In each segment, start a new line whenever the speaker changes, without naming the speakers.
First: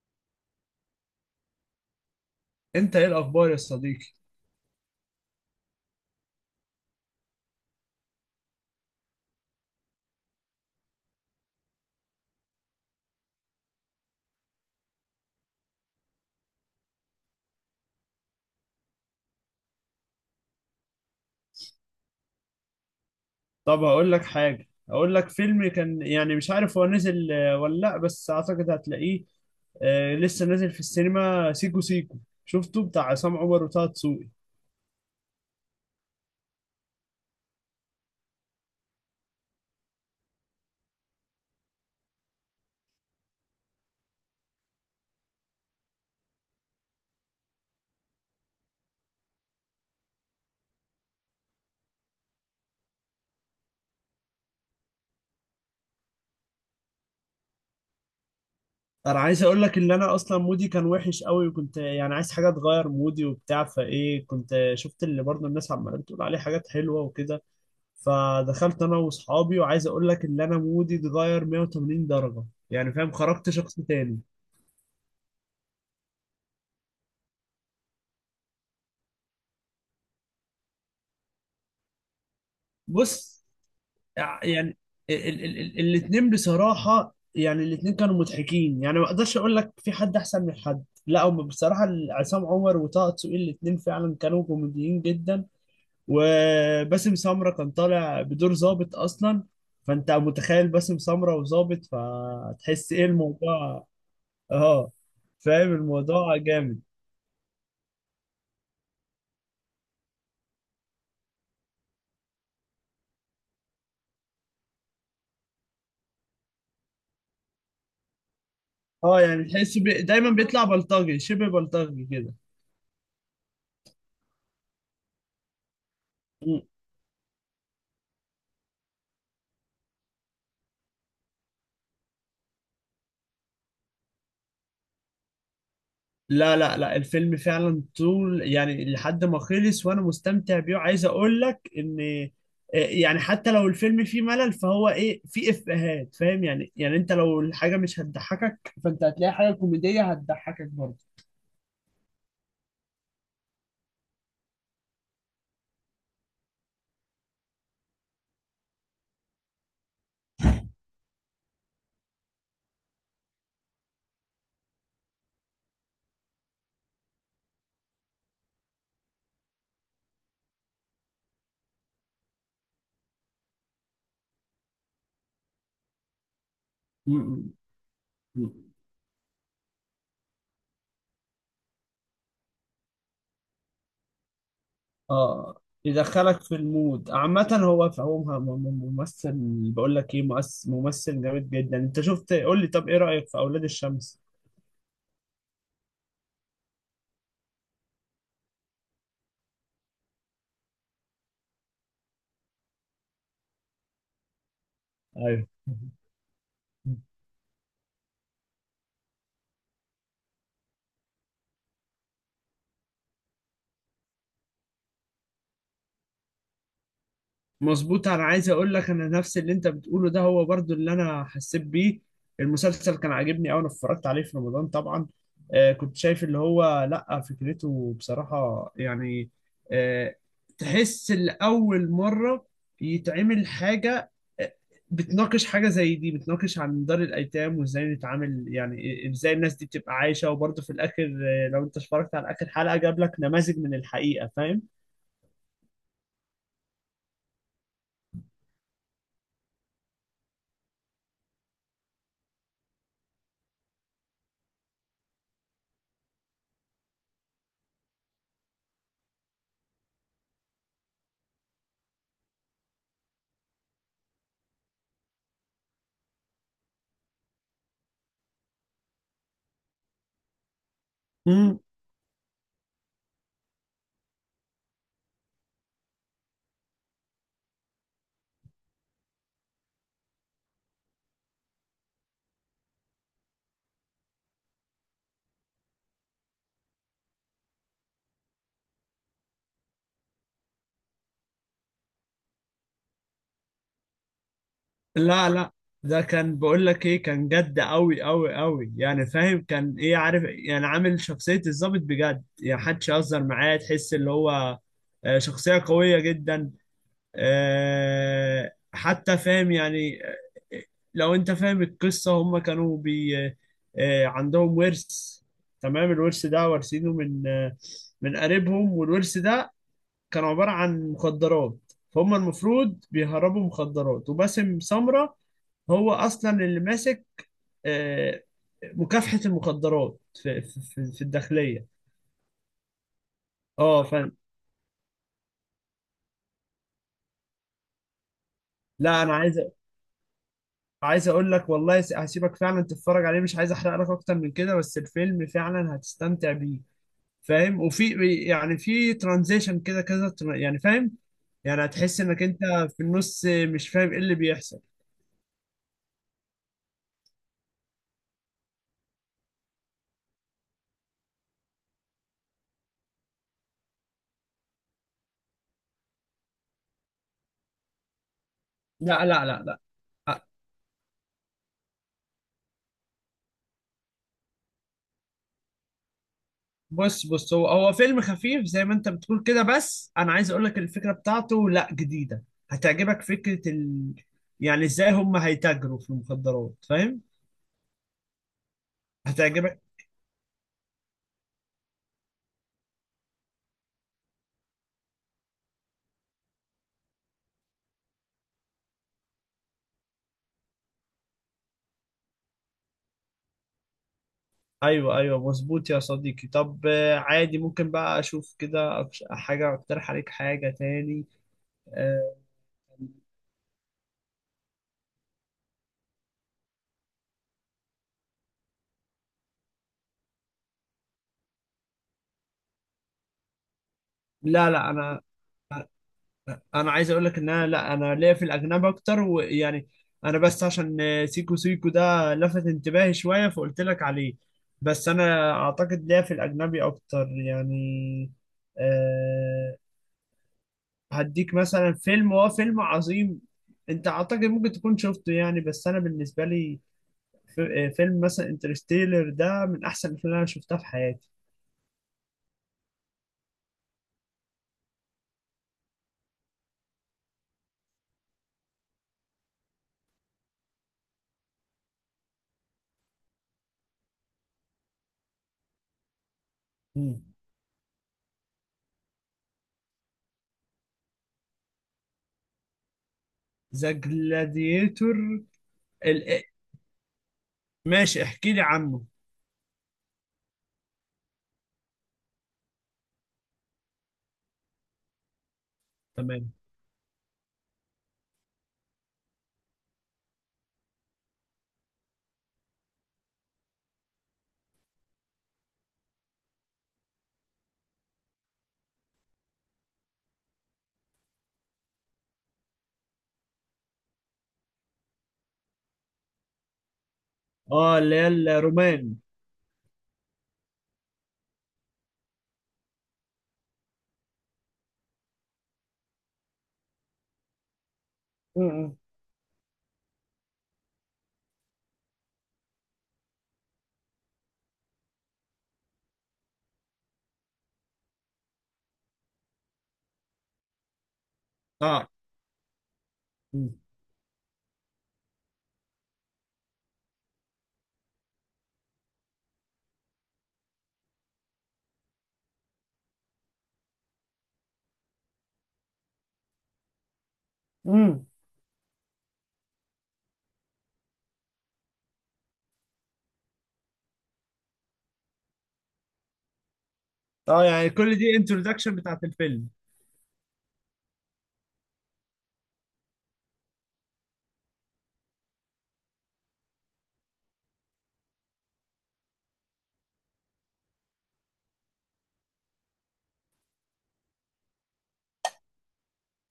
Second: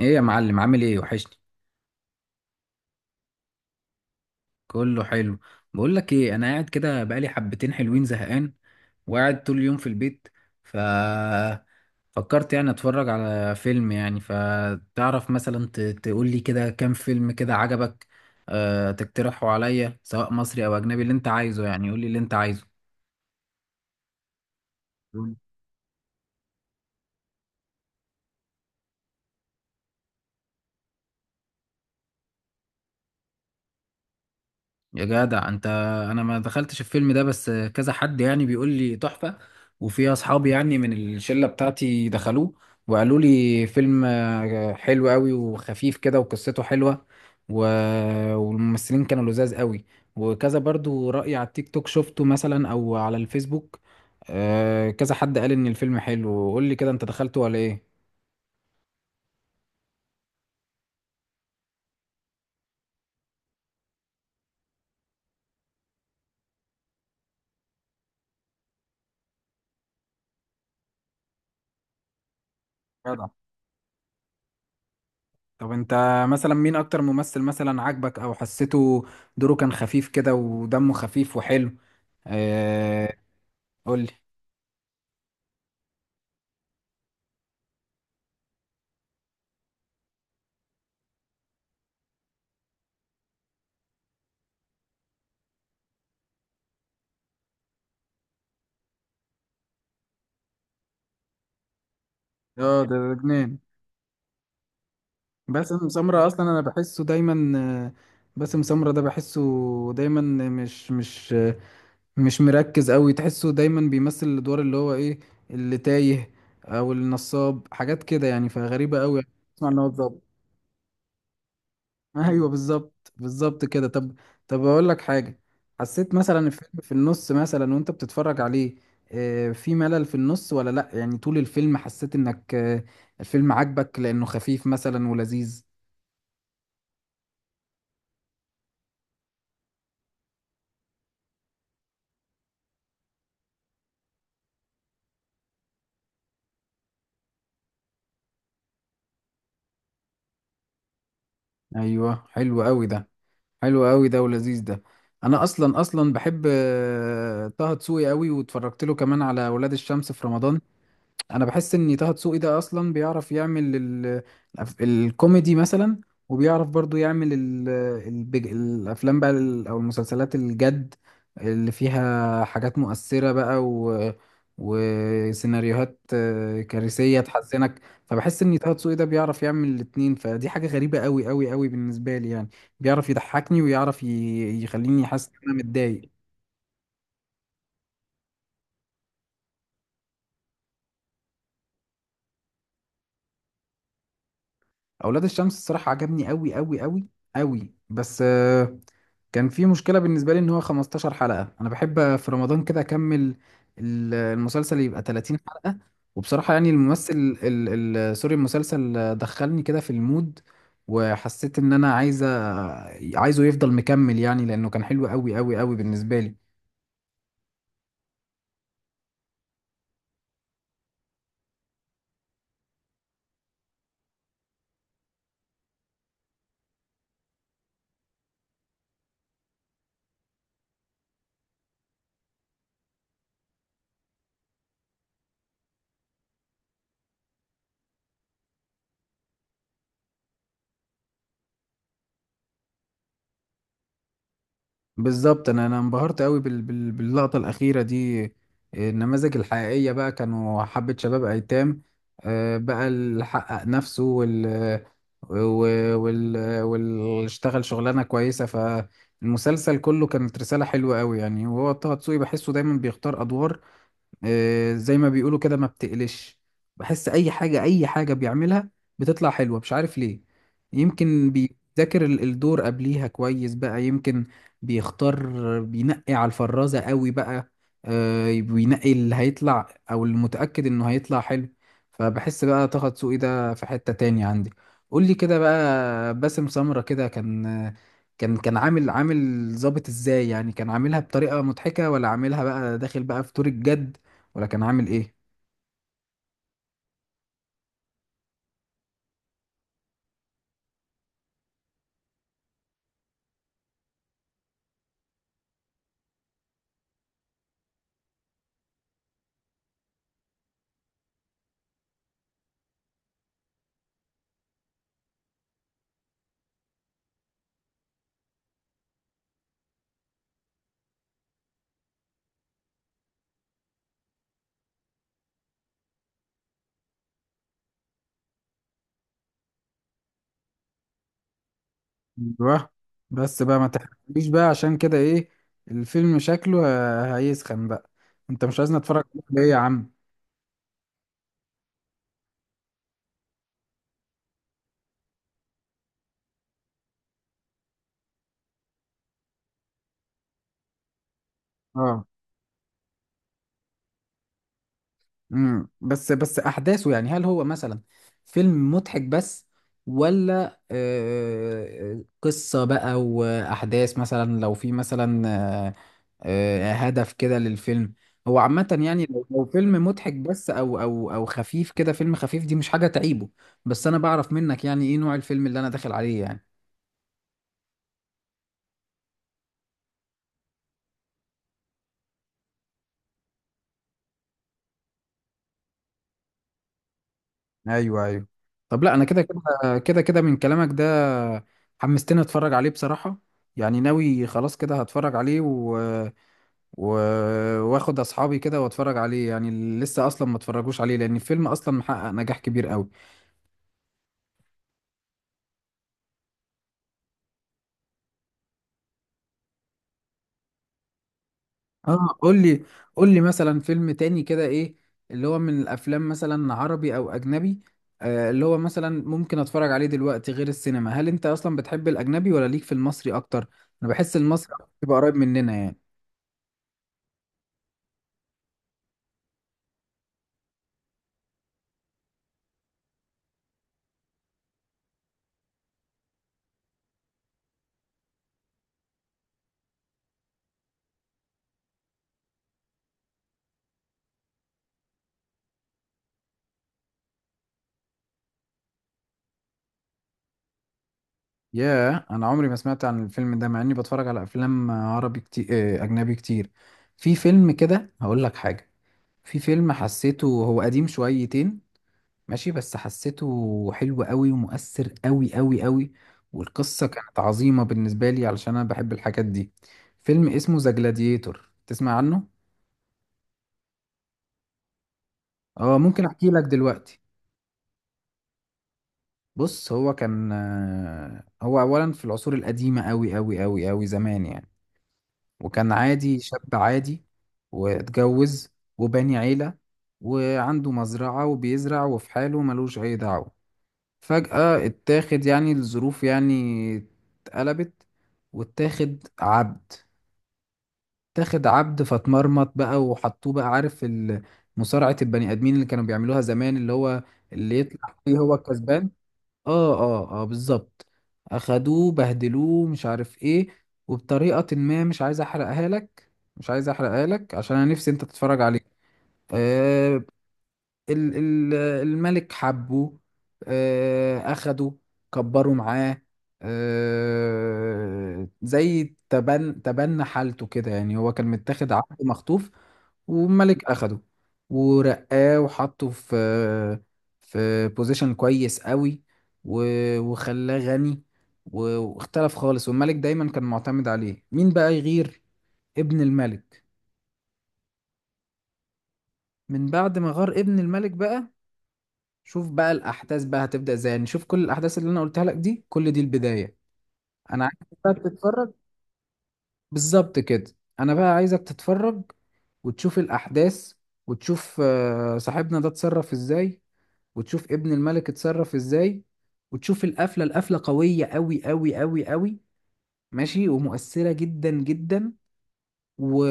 ايه يا معلم، عامل ايه؟ وحشني.
انت ايه الاخبار يا صديقي؟
كله حلو. بقول لك ايه، انا قاعد كده بقالي حبتين حلوين زهقان وقاعد طول اليوم في البيت. ف فكرت يعني اتفرج على فيلم. يعني فتعرف مثلا تقول لي كده كام فيلم كده عجبك، تقترحه عليا، سواء مصري او اجنبي، اللي انت عايزه. يعني قول لي اللي انت عايزه.
طب هقول لك حاجه، هقول لك فيلم كان، مش عارف هو نزل ولا لا، بس اعتقد هتلاقيه. لسه نازل في السينما، سيكو سيكو. شفته بتاع عصام عمر وطه دسوقي.
يا جدع انت، انا ما دخلتش الفيلم ده، بس كذا حد يعني بيقول لي تحفة. وفي اصحابي يعني من الشلة بتاعتي دخلوه وقالوا لي فيلم حلو قوي وخفيف كده وقصته حلوة و... والممثلين كانوا لذاذ قوي. وكذا برضو رأي على التيك توك شفته، مثلا او على الفيسبوك، كذا حد قال ان الفيلم حلو. قول لي كده، انت دخلته ولا ايه؟
انا عايز اقول لك ان انا اصلا مودي كان وحش قوي، وكنت يعني عايز حاجه تغير مودي وبتاع، فايه كنت شفت اللي برضه الناس عماله بتقول عليه حاجات حلوه وكده. فدخلت انا واصحابي، وعايز اقول لك ان انا مودي اتغير 180 درجه. يعني فاهم،
جدع.
خرجت شخص تاني.
طب انت مثلا مين اكتر ممثل مثلا عاجبك او حسيته دوره كان خفيف كده ودمه خفيف وحلو؟ آه،
بص،
قول لي.
يعني الاثنين بصراحة، يعني الاثنين كانوا مضحكين، يعني ما اقدرش اقول لك في حد احسن من حد، لا هم بصراحة عصام عمر وطه دسوقي الاثنين فعلا كانوا كوميديين جدا. وباسم سمرة كان طالع بدور ظابط اصلا، فانت متخيل باسم سمرة وظابط،
اه،
فتحس
ده
ايه
ده جنان.
الموضوع؟ اه، فاهم
باسم سمرة
الموضوع
اصلا انا
جامد.
بحسه دايما، آه، باسم سمرة ده بحسه دايما، مش مركز قوي، تحسه دايما بيمثل الادوار اللي هو ايه، اللي تايه او النصاب، حاجات كده يعني، فغريبة
اه،
قوي.
يعني
اسمع
تحس
ان هو اتظبط.
دايما بيطلع بلطجي، شبه بلطجي كده.
ايوه، بالظبط بالظبط كده. طب، طب اقول لك حاجه. حسيت مثلا الفيلم في النص مثلا وانت بتتفرج عليه في ملل في النص ولا لا؟ يعني طول الفيلم حسيت انك الفيلم عجبك لانه خفيف مثلا ولذيذ؟
لا لا لا، الفيلم فعلا طول يعني لحد ما خلص وانا مستمتع بيه. عايز اقول لك ان يعني حتى لو الفيلم فيه ملل، فهو ايه، فيه افيهات، فاهم يعني؟ يعني انت لو الحاجه مش هتضحكك، فانت هتلاقي حاجه كوميديه هتضحكك برضه.
ايوه، حلو قوي ده، حلو قوي ده ولذيذ ده. انا اصلا اصلا بحب طه دسوقي قوي، واتفرجت له كمان على ولاد الشمس في رمضان. انا بحس ان طه دسوقي ده اصلا بيعرف يعمل الكوميدي مثلا، وبيعرف برضو يعمل الافلام بقى او المسلسلات الجد اللي فيها حاجات مؤثرة بقى وسيناريوهات
م-
كارثية
م-
تحزنك. فبحس
م.
ان طه دسوقي ده بيعرف يعمل الاتنين، فدي حاجة غريبة قوي قوي قوي بالنسبة لي يعني. بيعرف يضحكني ويعرف يخليني حاسس ان انا
اه،
متضايق.
يدخلك في المود عامه. هو فهو ممثل، بقول لك ايه، ممثل جامد جدا. انت شفت، قول لي طب، ايه رايك في اولاد الشمس؟
اولاد الشمس الصراحة عجبني قوي قوي قوي قوي، بس كان في مشكلة بالنسبة لي ان هو 15 حلقة. انا بحب في رمضان كده اكمل المسلسل، يبقى 30
ايوه
حلقة. وبصراحة يعني الممثل سوري المسلسل دخلني كده في المود، وحسيت ان انا عايزه يفضل مكمل، يعني لانه كان حلو قوي قوي قوي بالنسبة لي.
مظبوط، انا عايز اقول لك انا نفس اللي انت بتقوله ده هو برضو اللي انا حسيت بيه. المسلسل كان عاجبني أوي، انا اتفرجت عليه في رمضان طبعا. آه، كنت شايف اللي هو، لا فكرته بصراحة يعني آه، تحس لأول مرة يتعمل حاجة آه، بتناقش حاجة زي دي، بتناقش عن دار الأيتام وإزاي نتعامل، يعني إزاي الناس دي بتبقى عايشة، وبرضه في الآخر لو أنت اتفرجت على آخر حلقة جاب لك نماذج من الحقيقة، فاهم؟
بالظبط، انا انبهرت قوي باللقطه الاخيره دي. النماذج الحقيقيه بقى كانوا حبه شباب ايتام، بقى اللي حقق نفسه و- وال واللي اشتغل شغلانه كويسه، فالمسلسل كله كانت رساله حلوه قوي يعني. وهو طه دسوقي بحسه دايما بيختار ادوار، زي ما بيقولوا كده ما بتقلش. بحس اي حاجة، اي حاجة بيعملها بتطلع حلوة، مش عارف ليه. يمكن بيذاكر الدور قبليها كويس بقى، يمكن بيختار، بينقي على الفرازة قوي بقى. بينقي اللي هيطلع او المتأكد انه هيطلع حلو. فبحس بقى طه دسوقي ده في حتة تاني عندي. قول لي كده بقى، باسم سمرة كده كان، كان عامل، عامل ظابط ازاي يعني؟ كان عاملها بطريقة مضحكة ولا عاملها بقى داخل بقى في دور الجد، ولا كان عامل ايه؟
لا لا، ده كان، بقول لك ايه، كان جد قوي قوي قوي، يعني فاهم، كان ايه، عارف يعني، عامل شخصية الضابط بجد، يعني محدش يهزر معاه، تحس اللي هو شخصية قوية جدا. حتى فاهم يعني، لو انت فاهم القصة، هم كانوا بي آه، عندهم ورث، تمام؟ الورث ده وارثينه من من قريبهم، والورث ده كان عبارة عن مخدرات. فهم المفروض بيهربوا مخدرات، وباسم سمرة هو اصلا اللي ماسك آه، مكافحة المخدرات في الداخلية.
ايوه، بس بقى ما
اه، ف
تحكيش بقى، عشان كده ايه الفيلم شكله هيسخن بقى. انت مش عايزني
لا
اتفرج
انا عايز،
عليه يا عم؟
عايز اقول لك والله، هسيبك فعلا تتفرج عليه، مش عايز احرق لك اكتر من كده، بس الفيلم فعلا هتستمتع بيه، فاهم؟ وفي يعني في ترانزيشن كده، يعني فاهم، يعني هتحس
اه.
انك انت في النص مش فاهم ايه اللي بيحصل.
امم، بس بس احداثه يعني، هل هو مثلا فيلم مضحك بس، ولا قصة بقى واحداث؟ مثلا لو في مثلا هدف كده للفيلم. هو عامة
لا
يعني
لا
لو،
لا لا،
فيلم مضحك بس او خفيف كده، فيلم خفيف دي مش حاجة تعيبه، بس انا بعرف منك يعني ايه نوع الفيلم اللي انا داخل عليه يعني.
بص بص، هو هو فيلم خفيف زي ما انت بتقول كده، بس انا عايز اقول لك الفكره بتاعته لا جديده، هتعجبك فكره يعني ازاي هم هيتاجروا في المخدرات، فاهم؟
ايوه، ايوه. طب لا، انا كده
هتعجبك.
كده كده كده من كلامك ده حمستني اتفرج عليه بصراحة. يعني ناوي خلاص كده هتفرج عليه، واخد اصحابي كده واتفرج عليه، يعني اللي لسه اصلا ما اتفرجوش عليه، لان الفيلم اصلا محقق نجاح كبير قوي.
ايوه ايوه مظبوط يا صديقي. طب عادي، ممكن بقى اشوف كده، حاجه اقترح عليك حاجه تاني؟ آه،
اه، قول لي. قول لي مثلا فيلم تاني كده، ايه اللي هو من الافلام مثلا عربي او اجنبي، آه، اللي هو مثلا ممكن اتفرج عليه دلوقتي غير السينما؟ هل انت اصلا بتحب الاجنبي ولا ليك في المصري اكتر؟ انا بحس
لا
المصري
لا،
بيبقى
انا
قريب مننا يعني.
انا عايز اقول لك ان انا، لا انا ليا في الاجنبي اكتر، ويعني انا بس عشان سيكو سيكو ده لفت انتباهي شويه فقلت لك عليه، بس انا اعتقد ليا في الاجنبي اكتر يعني. أه، هديك مثلا فيلم، هو فيلم عظيم، انت اعتقد ممكن تكون شفته يعني، بس انا بالنسبه لي، فيلم مثلا انترستيلر ده من احسن الافلام اللي انا شفتها في حياتي.
ياه، انا عمري ما سمعت عن الفيلم ده، مع اني بتفرج على افلام عربي كتير، اجنبي كتير. في فيلم كده هقول لك حاجة، في فيلم حسيته هو قديم شويتين ماشي، بس حسيته حلو قوي ومؤثر قوي قوي قوي، والقصة كانت عظيمة بالنسبة لي علشان أنا بحب الحاجات دي. فيلم اسمه ذا جلاديتور، تسمع عنه؟
ذا جلاديتور؟
اه، ممكن أحكي لك دلوقتي.
ماشي، احكي لي عنه.
بص، هو كان هو أولا في العصور القديمة قوي قوي قوي قوي، زمان يعني. وكان عادي،
تمام.
شاب عادي واتجوز وبني عيلة، وعنده مزرعة وبيزرع وفي حاله، ملوش أي دعوة. فجأة اتاخد يعني، الظروف يعني اتقلبت واتاخد عبد. اتاخد عبد، فاتمرمط بقى، وحطوه بقى، عارف، مصارعة البني آدمين اللي كانوا بيعملوها زمان، اللي هو اللي
اه،
يطلع
اللي هي
فيه هو الكسبان.
الرومان.
اه بالظبط. اخدوه بهدلوه مش عارف ايه، وبطريقة ما، مش عايز احرقها لك، مش عايز احرقها لك عشان انا نفسي انت تتفرج عليه.
امم
آه، ال- ال- الملك حبه، أخده، كبره معاه، زي تبنى حالته كده يعني، هو كان متاخد
اه.
عبد مخطوف،
م.
والملك أخده ورقاه وحطه في في بوزيشن كويس قوي، وخلاه غني، واختلف خالص، والملك دايما كان معتمد عليه. مين بقى يغير؟ ابن الملك.
امم
من بعد ما غار ابن الملك بقى، شوف بقى الاحداث بقى هتبدا ازاي. يعني شوف كل الاحداث اللي انا قلتها لك دي، كل دي البدايه. انا
اه، يعني
عايزك بقى
كل دي
تتفرج.
انترودكشن بتاعت الفيلم؟
بالظبط كده، انا بقى عايزك تتفرج وتشوف الاحداث، وتشوف صاحبنا ده اتصرف ازاي، وتشوف ابن الملك اتصرف ازاي، وتشوف القفله. القفله قويه قوي قوي قوي قوي ماشي، ومؤثره جدا جدا، و...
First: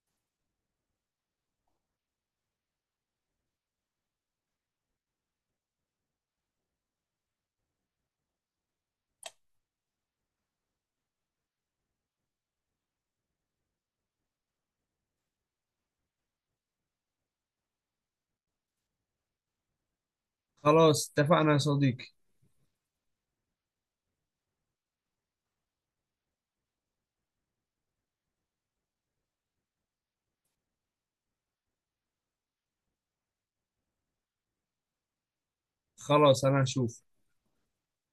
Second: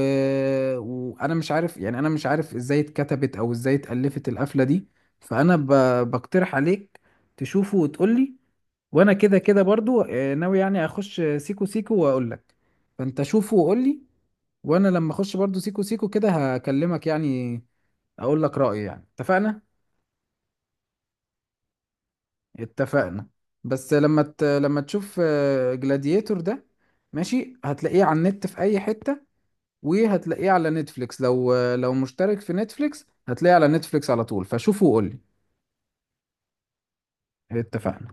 وانا مش عارف يعني، انا مش عارف ازاي اتكتبت او ازاي اتالفت القفله دي. فانا ب... بقترح عليك تشوفه وتقولي. وانا كده كده برضو ناوي يعني اخش سيكو سيكو واقول لك. فانت شوفه وقول لي، وانا لما اخش برضو سيكو سيكو كده هكلمك يعني، اقول لك رأيي يعني. اتفقنا؟
خلاص اتفقنا يا صديقي.
اتفقنا. بس لما لما تشوف جلاديتور ده ماشي، هتلاقيه على النت في اي حتة، وهتلاقيه على نتفليكس، لو لو مشترك في نتفليكس هتلاقيه على نتفليكس على طول. فشوفه وقول لي.
خلاص، انا هشوف.
اتفقنا.